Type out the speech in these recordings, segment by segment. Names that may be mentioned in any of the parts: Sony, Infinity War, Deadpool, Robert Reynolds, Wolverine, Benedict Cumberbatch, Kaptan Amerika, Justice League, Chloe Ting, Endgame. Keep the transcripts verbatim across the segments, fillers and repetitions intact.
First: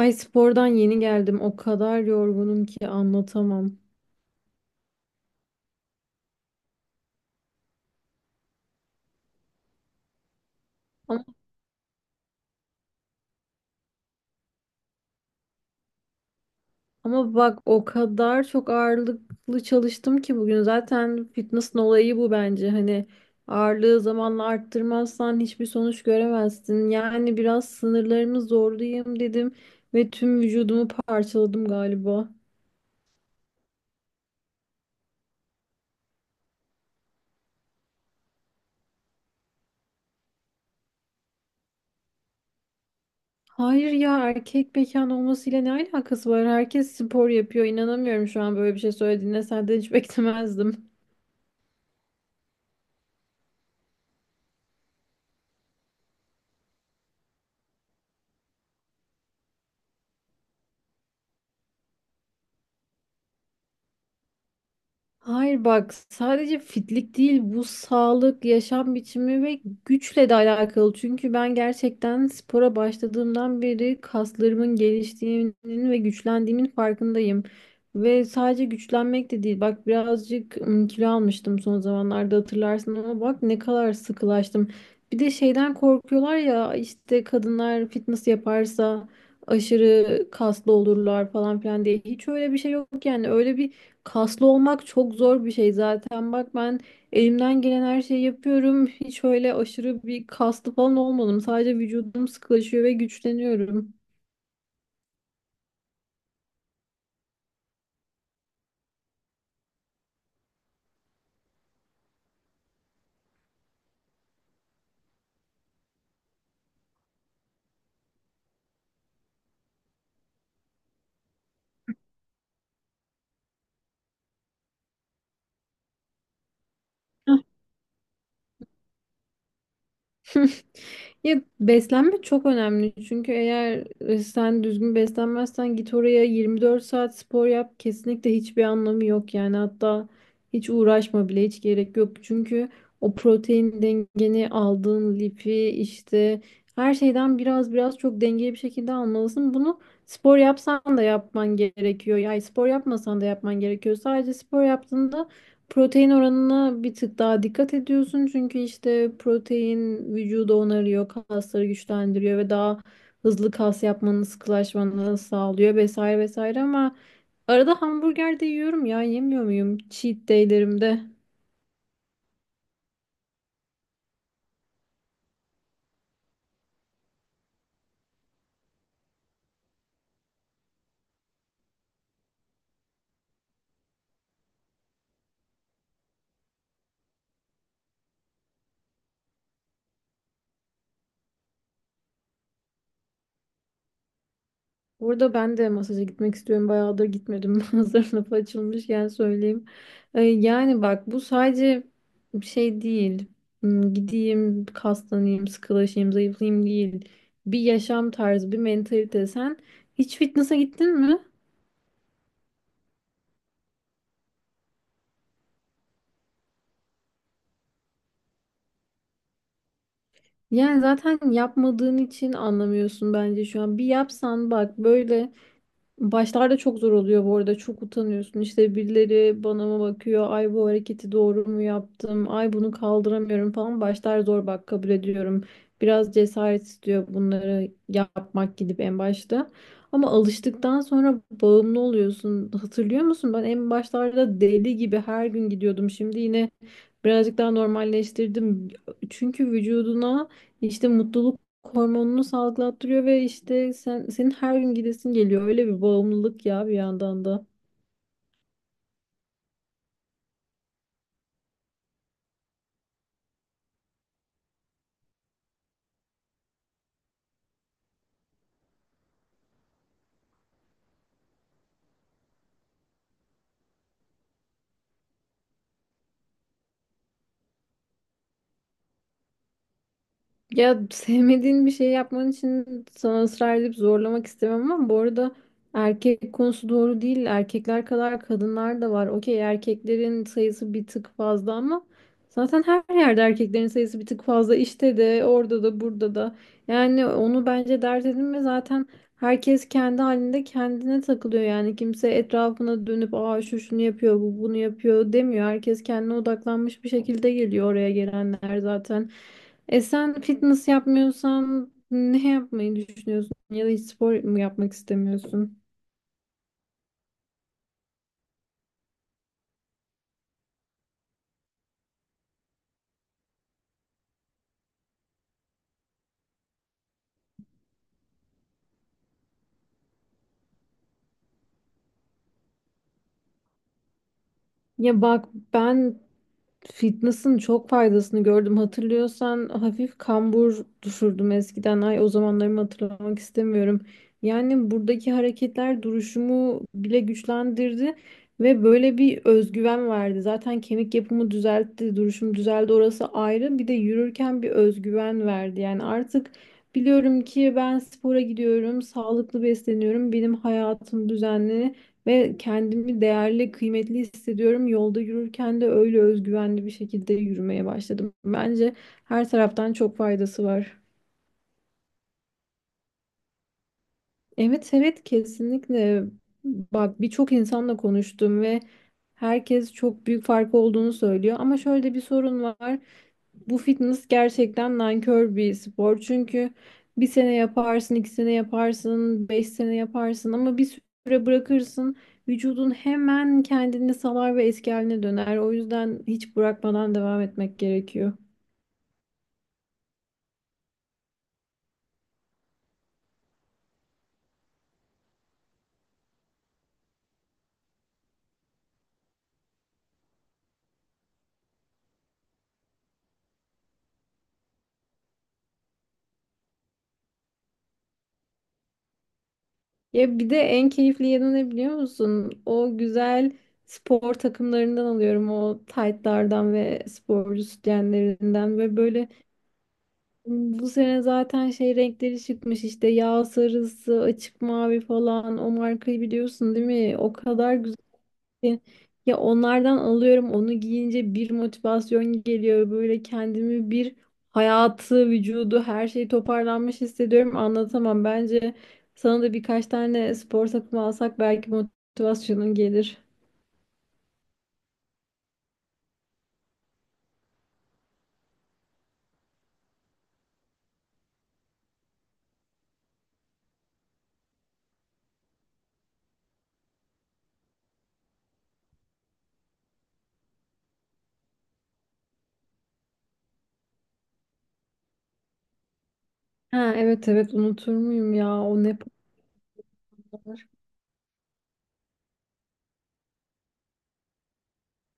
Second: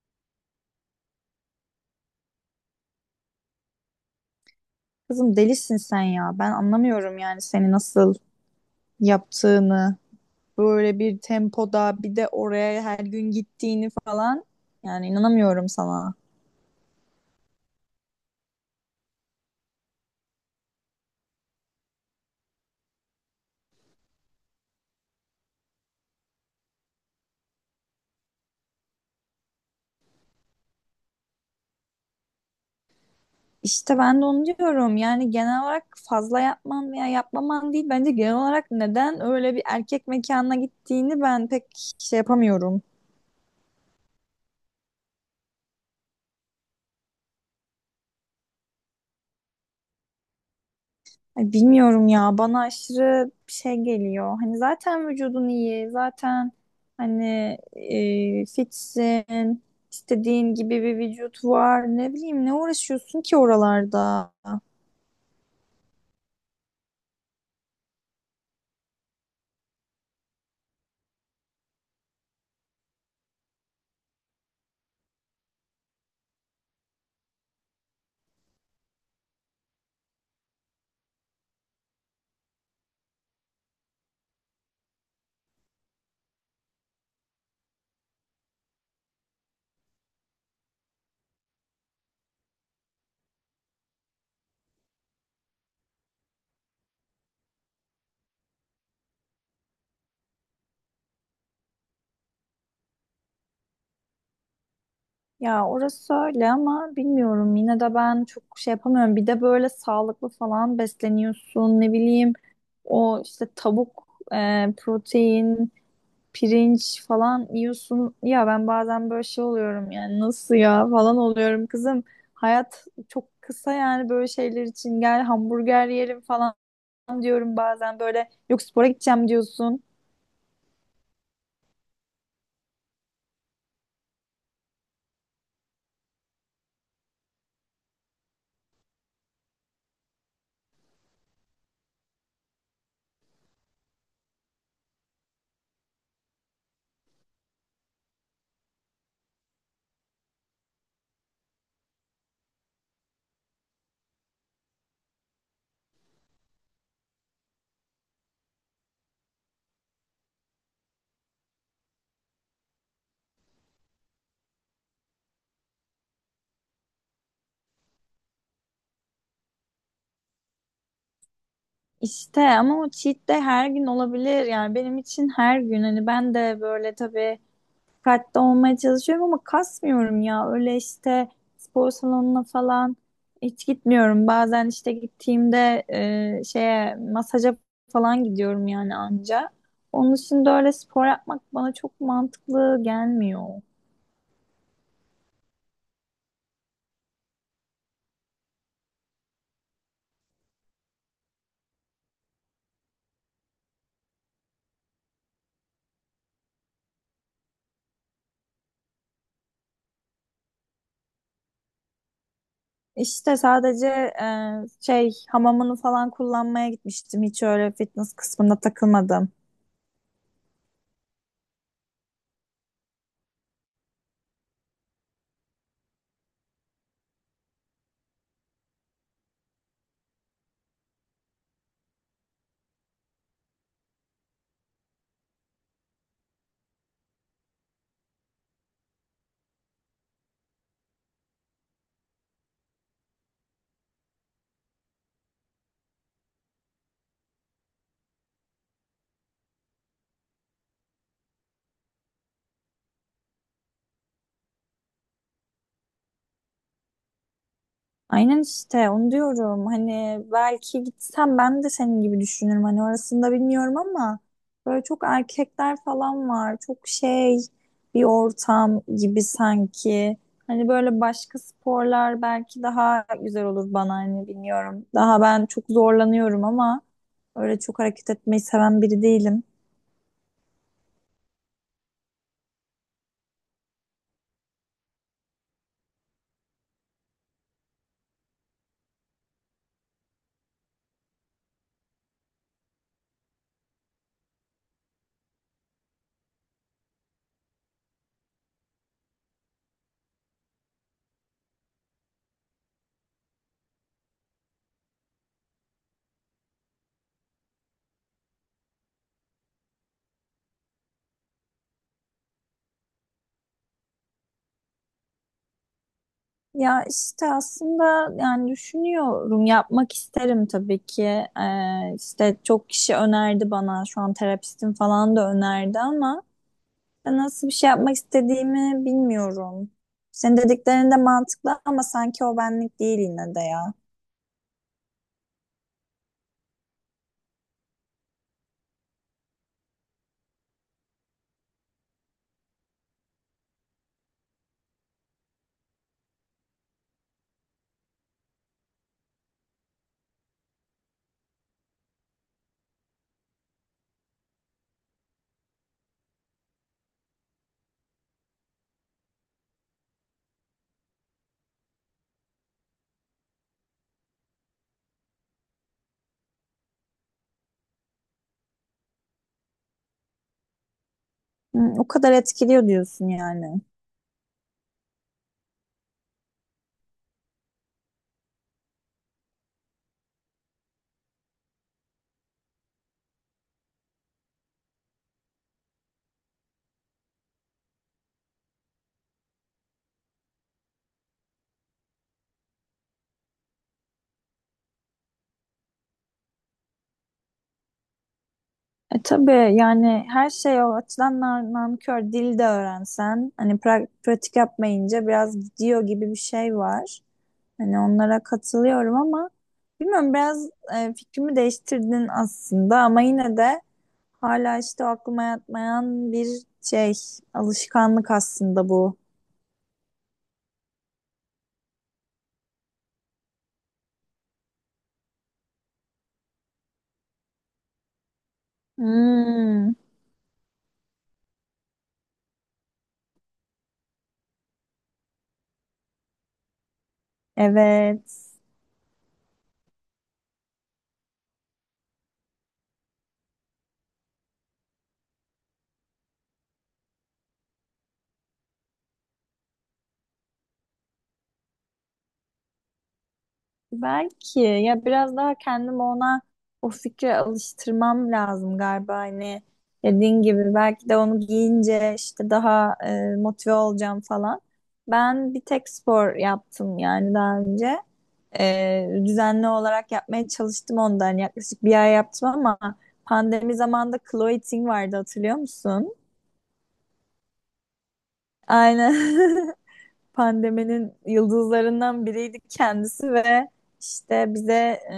Ay spordan yeni geldim. O kadar yorgunum ki anlatamam. Kızım delisin sen ya. Ben anlamıyorum yani seni nasıl yaptığını. Böyle bir Ama, tempoda bir de oraya her gün gittiğini falan. Yani inanamıyorum sana. ama bak o kadar çok ağırlıklı çalıştım ki bugün. Zaten fitness'ın olayı bu bence. Hani ağırlığı zamanla arttırmazsan hiçbir sonuç göremezsin. Yani biraz sınırlarımı zorlayayım dedim ve tüm vücudumu parçaladım galiba. İşte ben de onu diyorum. Yani genel olarak fazla yapman veya yapmaman değil. Bence genel olarak neden öyle bir erkek mekanına gittiğini ben pek şey yapamıyorum. Hayır ya, erkek mekan olmasıyla ne alakası var? Herkes spor yapıyor. İnanamıyorum şu an böyle bir şey söylediğine. Senden hiç beklemezdim. Ay, bilmiyorum ya, bana aşırı şey geliyor. Hani zaten vücudun iyi, zaten hani e, fitsin, istediğin gibi bir vücut var. Ne bileyim, ne uğraşıyorsun ki oralarda? Hayır bak, sadece fitlik değil bu, sağlık, yaşam biçimi ve güçle de alakalı. Çünkü ben gerçekten spora başladığımdan beri kaslarımın geliştiğinin ve güçlendiğimin farkındayım. Ve sadece güçlenmek de değil. Bak birazcık ım, kilo almıştım son zamanlarda, hatırlarsın, ama bak ne kadar sıkılaştım. Bir de şeyden korkuyorlar ya, işte kadınlar fitness yaparsa aşırı kaslı olurlar falan filan diye. Hiç öyle bir şey yok, yani öyle bir kaslı olmak çok zor bir şey zaten. Bak ben elimden gelen her şeyi yapıyorum. Hiç öyle aşırı bir kaslı falan olmadım. Sadece vücudum sıkılaşıyor ve güçleniyorum. Ya orası öyle ama bilmiyorum, yine de ben çok şey yapamıyorum. Bir de böyle sağlıklı falan besleniyorsun, ne bileyim, o işte tavuk, e, protein, pirinç falan yiyorsun. Ya ben bazen böyle şey oluyorum, yani nasıl ya falan oluyorum kızım. Hayat çok kısa, yani böyle şeyler için gel hamburger yiyelim falan diyorum bazen böyle. Yok, spora gideceğim diyorsun. Ya beslenme çok önemli, çünkü eğer e, sen düzgün beslenmezsen, git oraya yirmi dört saat spor yap, kesinlikle hiçbir anlamı yok. Yani hatta hiç uğraşma bile, hiç gerek yok. Çünkü o protein dengeni, aldığın lifi, işte her şeyden biraz biraz çok dengeli bir şekilde almalısın. Bunu spor yapsan da yapman gerekiyor, yani spor yapmasan da yapman gerekiyor. Sadece spor yaptığında protein oranına bir tık daha dikkat ediyorsun, çünkü işte protein vücudu onarıyor, kasları güçlendiriyor ve daha hızlı kas yapmanı, sıkılaşmanı sağlıyor vesaire vesaire. Ama arada hamburger de yiyorum ya, yemiyor muyum cheat day'lerimde? İşte ama o cheat de her gün olabilir, yani benim için her gün. Hani ben de böyle tabii dikkatli olmaya çalışıyorum ama kasmıyorum ya. Öyle işte, spor salonuna falan hiç gitmiyorum. Bazen işte gittiğimde e, şeye, masaja falan gidiyorum yani, anca. Onun için de öyle spor yapmak bana çok mantıklı gelmiyor. Burada ben de masaja gitmek istiyorum. Bayağıdır gitmedim. Hazır lafı açılmışken söyleyeyim. Ee, yani bak, bu sadece bir şey değil. Hmm, Gideyim, kaslanayım, sıkılaşayım, zayıflayayım değil. Bir yaşam tarzı, bir mentalite. Sen hiç fitness'a gittin mi? İşte sadece e, şey, hamamını falan kullanmaya gitmiştim. Hiç öyle fitness kısmında takılmadım. Yani zaten yapmadığın için anlamıyorsun bence şu an. Bir yapsan bak, böyle başlarda çok zor oluyor bu arada. Çok utanıyorsun. İşte birileri bana mı bakıyor? Ay bu hareketi doğru mu yaptım? Ay bunu kaldıramıyorum falan. Başlar zor, bak kabul ediyorum. Biraz cesaret istiyor bunları yapmak, gidip en başta. Ama alıştıktan sonra bağımlı oluyorsun. Hatırlıyor musun? Ben en başlarda deli gibi her gün gidiyordum. Şimdi yine birazcık daha normalleştirdim. Çünkü vücuduna işte mutluluk hormonunu salgılattırıyor ve işte sen, senin her gün gidesin geliyor. Öyle bir bağımlılık ya bir yandan da. Aynen, işte onu diyorum. Hani belki gitsem ben de senin gibi düşünürüm. Hani orasında bilmiyorum ama böyle çok erkekler falan var. Çok şey, bir ortam gibi sanki. Hani böyle başka sporlar belki daha güzel olur bana, hani bilmiyorum. Daha ben çok zorlanıyorum ama öyle çok hareket etmeyi seven biri değilim. Ya sevmediğin bir şey yapman için sana ısrar edip zorlamak istemem, ama bu arada erkek konusu doğru değil. Erkekler kadar kadınlar da var. Okey, erkeklerin sayısı bir tık fazla, ama zaten her yerde erkeklerin sayısı bir tık fazla. İşte de, orada da, burada da. Yani onu bence dert edinme, zaten herkes kendi halinde kendine takılıyor. Yani kimse etrafına dönüp aa şu şunu yapıyor, bu bunu yapıyor demiyor. Herkes kendine odaklanmış bir şekilde geliyor, oraya gelenler zaten. E sen fitness yapmıyorsan ne yapmayı düşünüyorsun? Ya da hiç spor mu yapmak istemiyorsun? Ya işte aslında, yani düşünüyorum, yapmak isterim tabii ki. Ee, işte çok kişi önerdi bana, şu an terapistim falan da önerdi ama ben nasıl bir şey yapmak istediğimi bilmiyorum. Senin dediklerin de mantıklı ama sanki o benlik değil yine de ya. Ya bak, ben fitness'ın çok faydasını gördüm. Hatırlıyorsan hafif kambur düşürdüm eskiden. Ay, o zamanlarımı hatırlamak istemiyorum. Yani buradaki hareketler duruşumu bile güçlendirdi ve böyle bir özgüven verdi. Zaten kemik yapımı düzeltti, duruşum düzeldi, orası ayrı. Bir de yürürken bir özgüven verdi. Yani artık biliyorum ki ben spora gidiyorum, sağlıklı besleniyorum, benim hayatım düzenli. Ve kendimi değerli, kıymetli hissediyorum. Yolda yürürken de öyle özgüvenli bir şekilde yürümeye başladım. Bence her taraftan çok faydası var. Hı. O kadar etkiliyor diyorsun yani. Evet, evet, kesinlikle. Bak birçok insanla konuştum ve herkes çok büyük fark olduğunu söylüyor. Ama şöyle bir sorun var. Bu fitness gerçekten nankör bir spor. Çünkü bir sene yaparsın, iki sene yaparsın, beş sene yaparsın, ama bir süre bırakırsın. Vücudun hemen kendini salar ve eski haline döner. O yüzden hiç bırakmadan devam etmek gerekiyor. E tabii, yani her şey o açıdan nar- nankör. Dil de öğrensen, hani pra- pratik yapmayınca biraz gidiyor gibi bir şey var. Hani onlara katılıyorum ama bilmiyorum, biraz e, fikrimi değiştirdin aslında ama yine de hala işte o aklıma yatmayan bir şey, alışkanlık aslında bu. Ya bir de en keyifli yanı ne biliyor musun? O güzel spor takımlarından alıyorum. O taytlardan ve sporcu sütyenlerinden ve böyle Hmm, bu sene zaten şey renkleri çıkmış, işte yağ sarısı, açık mavi falan. O markayı biliyorsun değil mi? O kadar güzel evet. ki ya, onlardan alıyorum, onu giyince bir motivasyon geliyor böyle, kendimi bir hayatı, vücudu, her şey toparlanmış hissediyorum, anlatamam. Bence sana da birkaç tane spor takımı alsak belki motivasyonun gelir. Belki ya, biraz daha kendimi ona, o fikre alıştırmam lazım galiba. Hani dediğin gibi, belki de onu giyince işte daha e, motive olacağım falan. Ben bir tek spor yaptım yani daha önce. E, düzenli olarak yapmaya çalıştım ondan, yani yaklaşık bir ay yaptım ama pandemi zamanında Chloe Ting vardı, hatırlıyor musun? Ha, evet, evet, unutur muyum ya, o ne Aynen. paralar. Pandeminin yıldızlarından biriydi kendisi ve işte bize e,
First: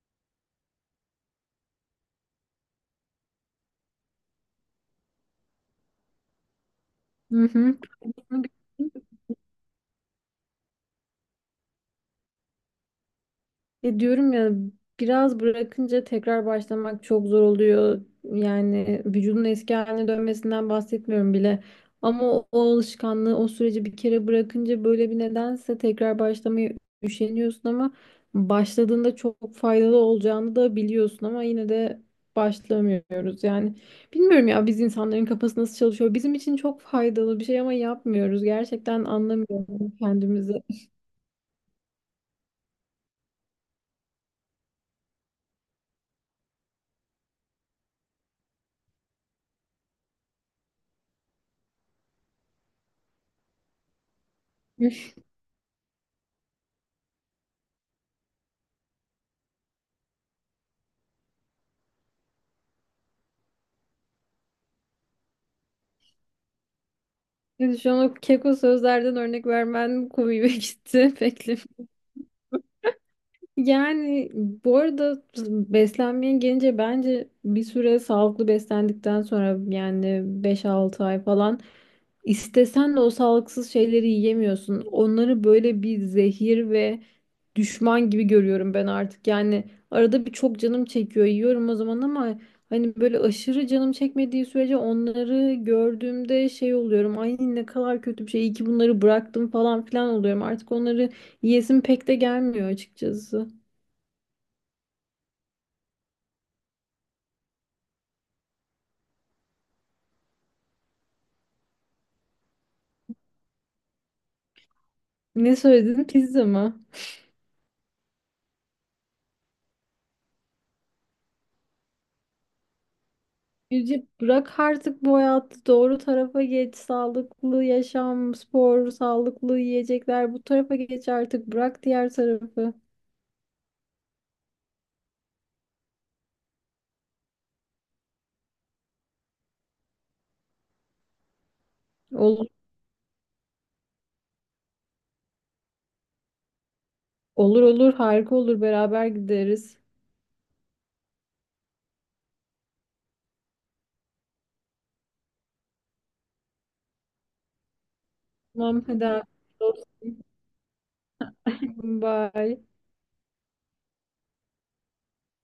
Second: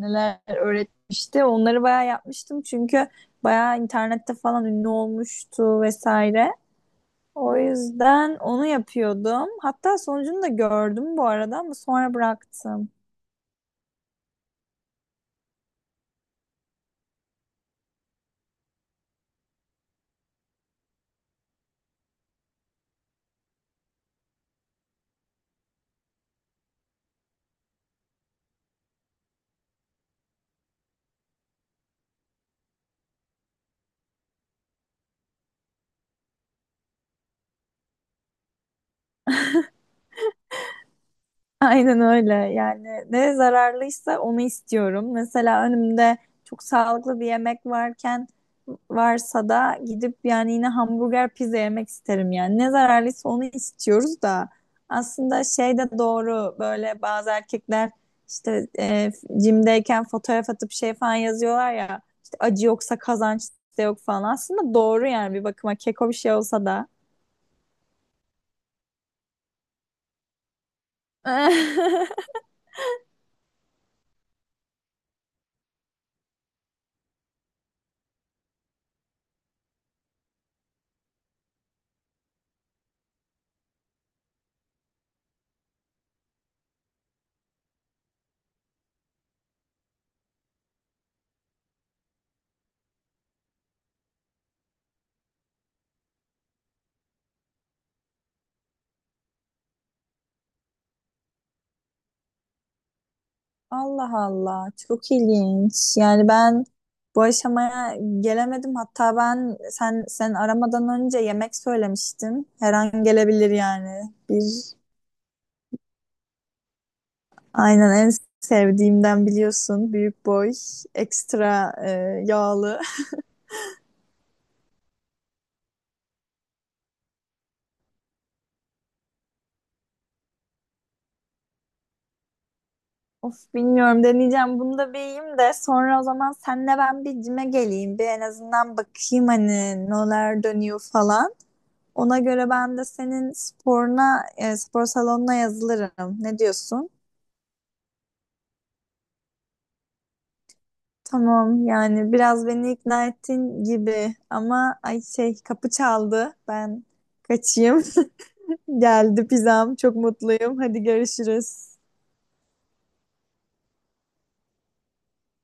neler öğretmişti. Onları bayağı yapmıştım çünkü bayağı internette falan ünlü olmuştu vesaire. Hı O hı. yüzden onu yapıyordum. Hatta sonucunu da gördüm bu arada ama sonra bıraktım. Ya diyorum ya, biraz bırakınca tekrar başlamak çok zor oluyor. Yani vücudun eski haline dönmesinden bahsetmiyorum bile. Ama o, o alışkanlığı, o süreci bir kere bırakınca böyle bir nedense tekrar başlamaya üşeniyorsun, ama başladığında çok faydalı olacağını da biliyorsun, ama yine de başlamıyoruz yani. Bilmiyorum ya, biz insanların kafası nasıl çalışıyor. Bizim için çok faydalı bir şey ama yapmıyoruz. Gerçekten anlamıyorum kendimizi. Aynen öyle. Yani ne zararlıysa onu istiyorum. Mesela önümde çok sağlıklı bir yemek varken, varsa da gidip yani yine hamburger, pizza yemek isterim yani. Ne zararlıysa onu istiyoruz da aslında şey de doğru, böyle bazı erkekler işte e, jimdeyken fotoğraf atıp şey falan yazıyorlar ya, işte acı yoksa kazanç da yok falan. Aslında doğru yani, bir bakıma keko bir şey olsa da. Yani şu an o keko sözlerden örnek vermen komiğime gitti. Bekle. Yani bu arada beslenmeye gelince, bence bir süre sağlıklı beslendikten sonra, yani beş altı ay falan, istesen de o sağlıksız şeyleri yiyemiyorsun. Onları böyle bir zehir ve düşman gibi görüyorum ben artık. Yani arada bir çok canım çekiyor, yiyorum o zaman, ama hani böyle aşırı canım çekmediği sürece onları gördüğümde şey oluyorum. Ay ne kadar kötü bir şey, iyi ki bunları bıraktım falan filan oluyorum. Artık onları yiyesim pek de gelmiyor açıkçası. Allah Allah, çok ilginç. Yani ben bu aşamaya gelemedim. Hatta ben, sen sen aramadan önce yemek söylemiştin. Her an gelebilir yani. Bir Ne söyledin? Pizza mı? aynen, en sevdiğimden, biliyorsun. Büyük boy, ekstra e, yağlı. Yüce, bırak artık bu hayatı, doğru tarafa geç. Sağlıklı yaşam, spor, sağlıklı yiyecekler, bu tarafa geç artık. Bırak diğer tarafı. Of, bilmiyorum, deneyeceğim. Bunu da bir yiyeyim de sonra o zaman senle ben bir cime geleyim. Bir en azından bakayım, hani neler dönüyor falan. Ona Olur, göre ben de senin sporuna, e, spor salonuna yazılırım. Ne diyorsun? olur, olur, harika olur, beraber gideriz. Tamam, yani biraz beni ikna ettin gibi ama ay, şey, kapı çaldı. Ben kaçayım. Tamam hadi. Geldi Afiyet pizzam. Çok olsun. mutluyum. Hadi görüşürüz. Bye.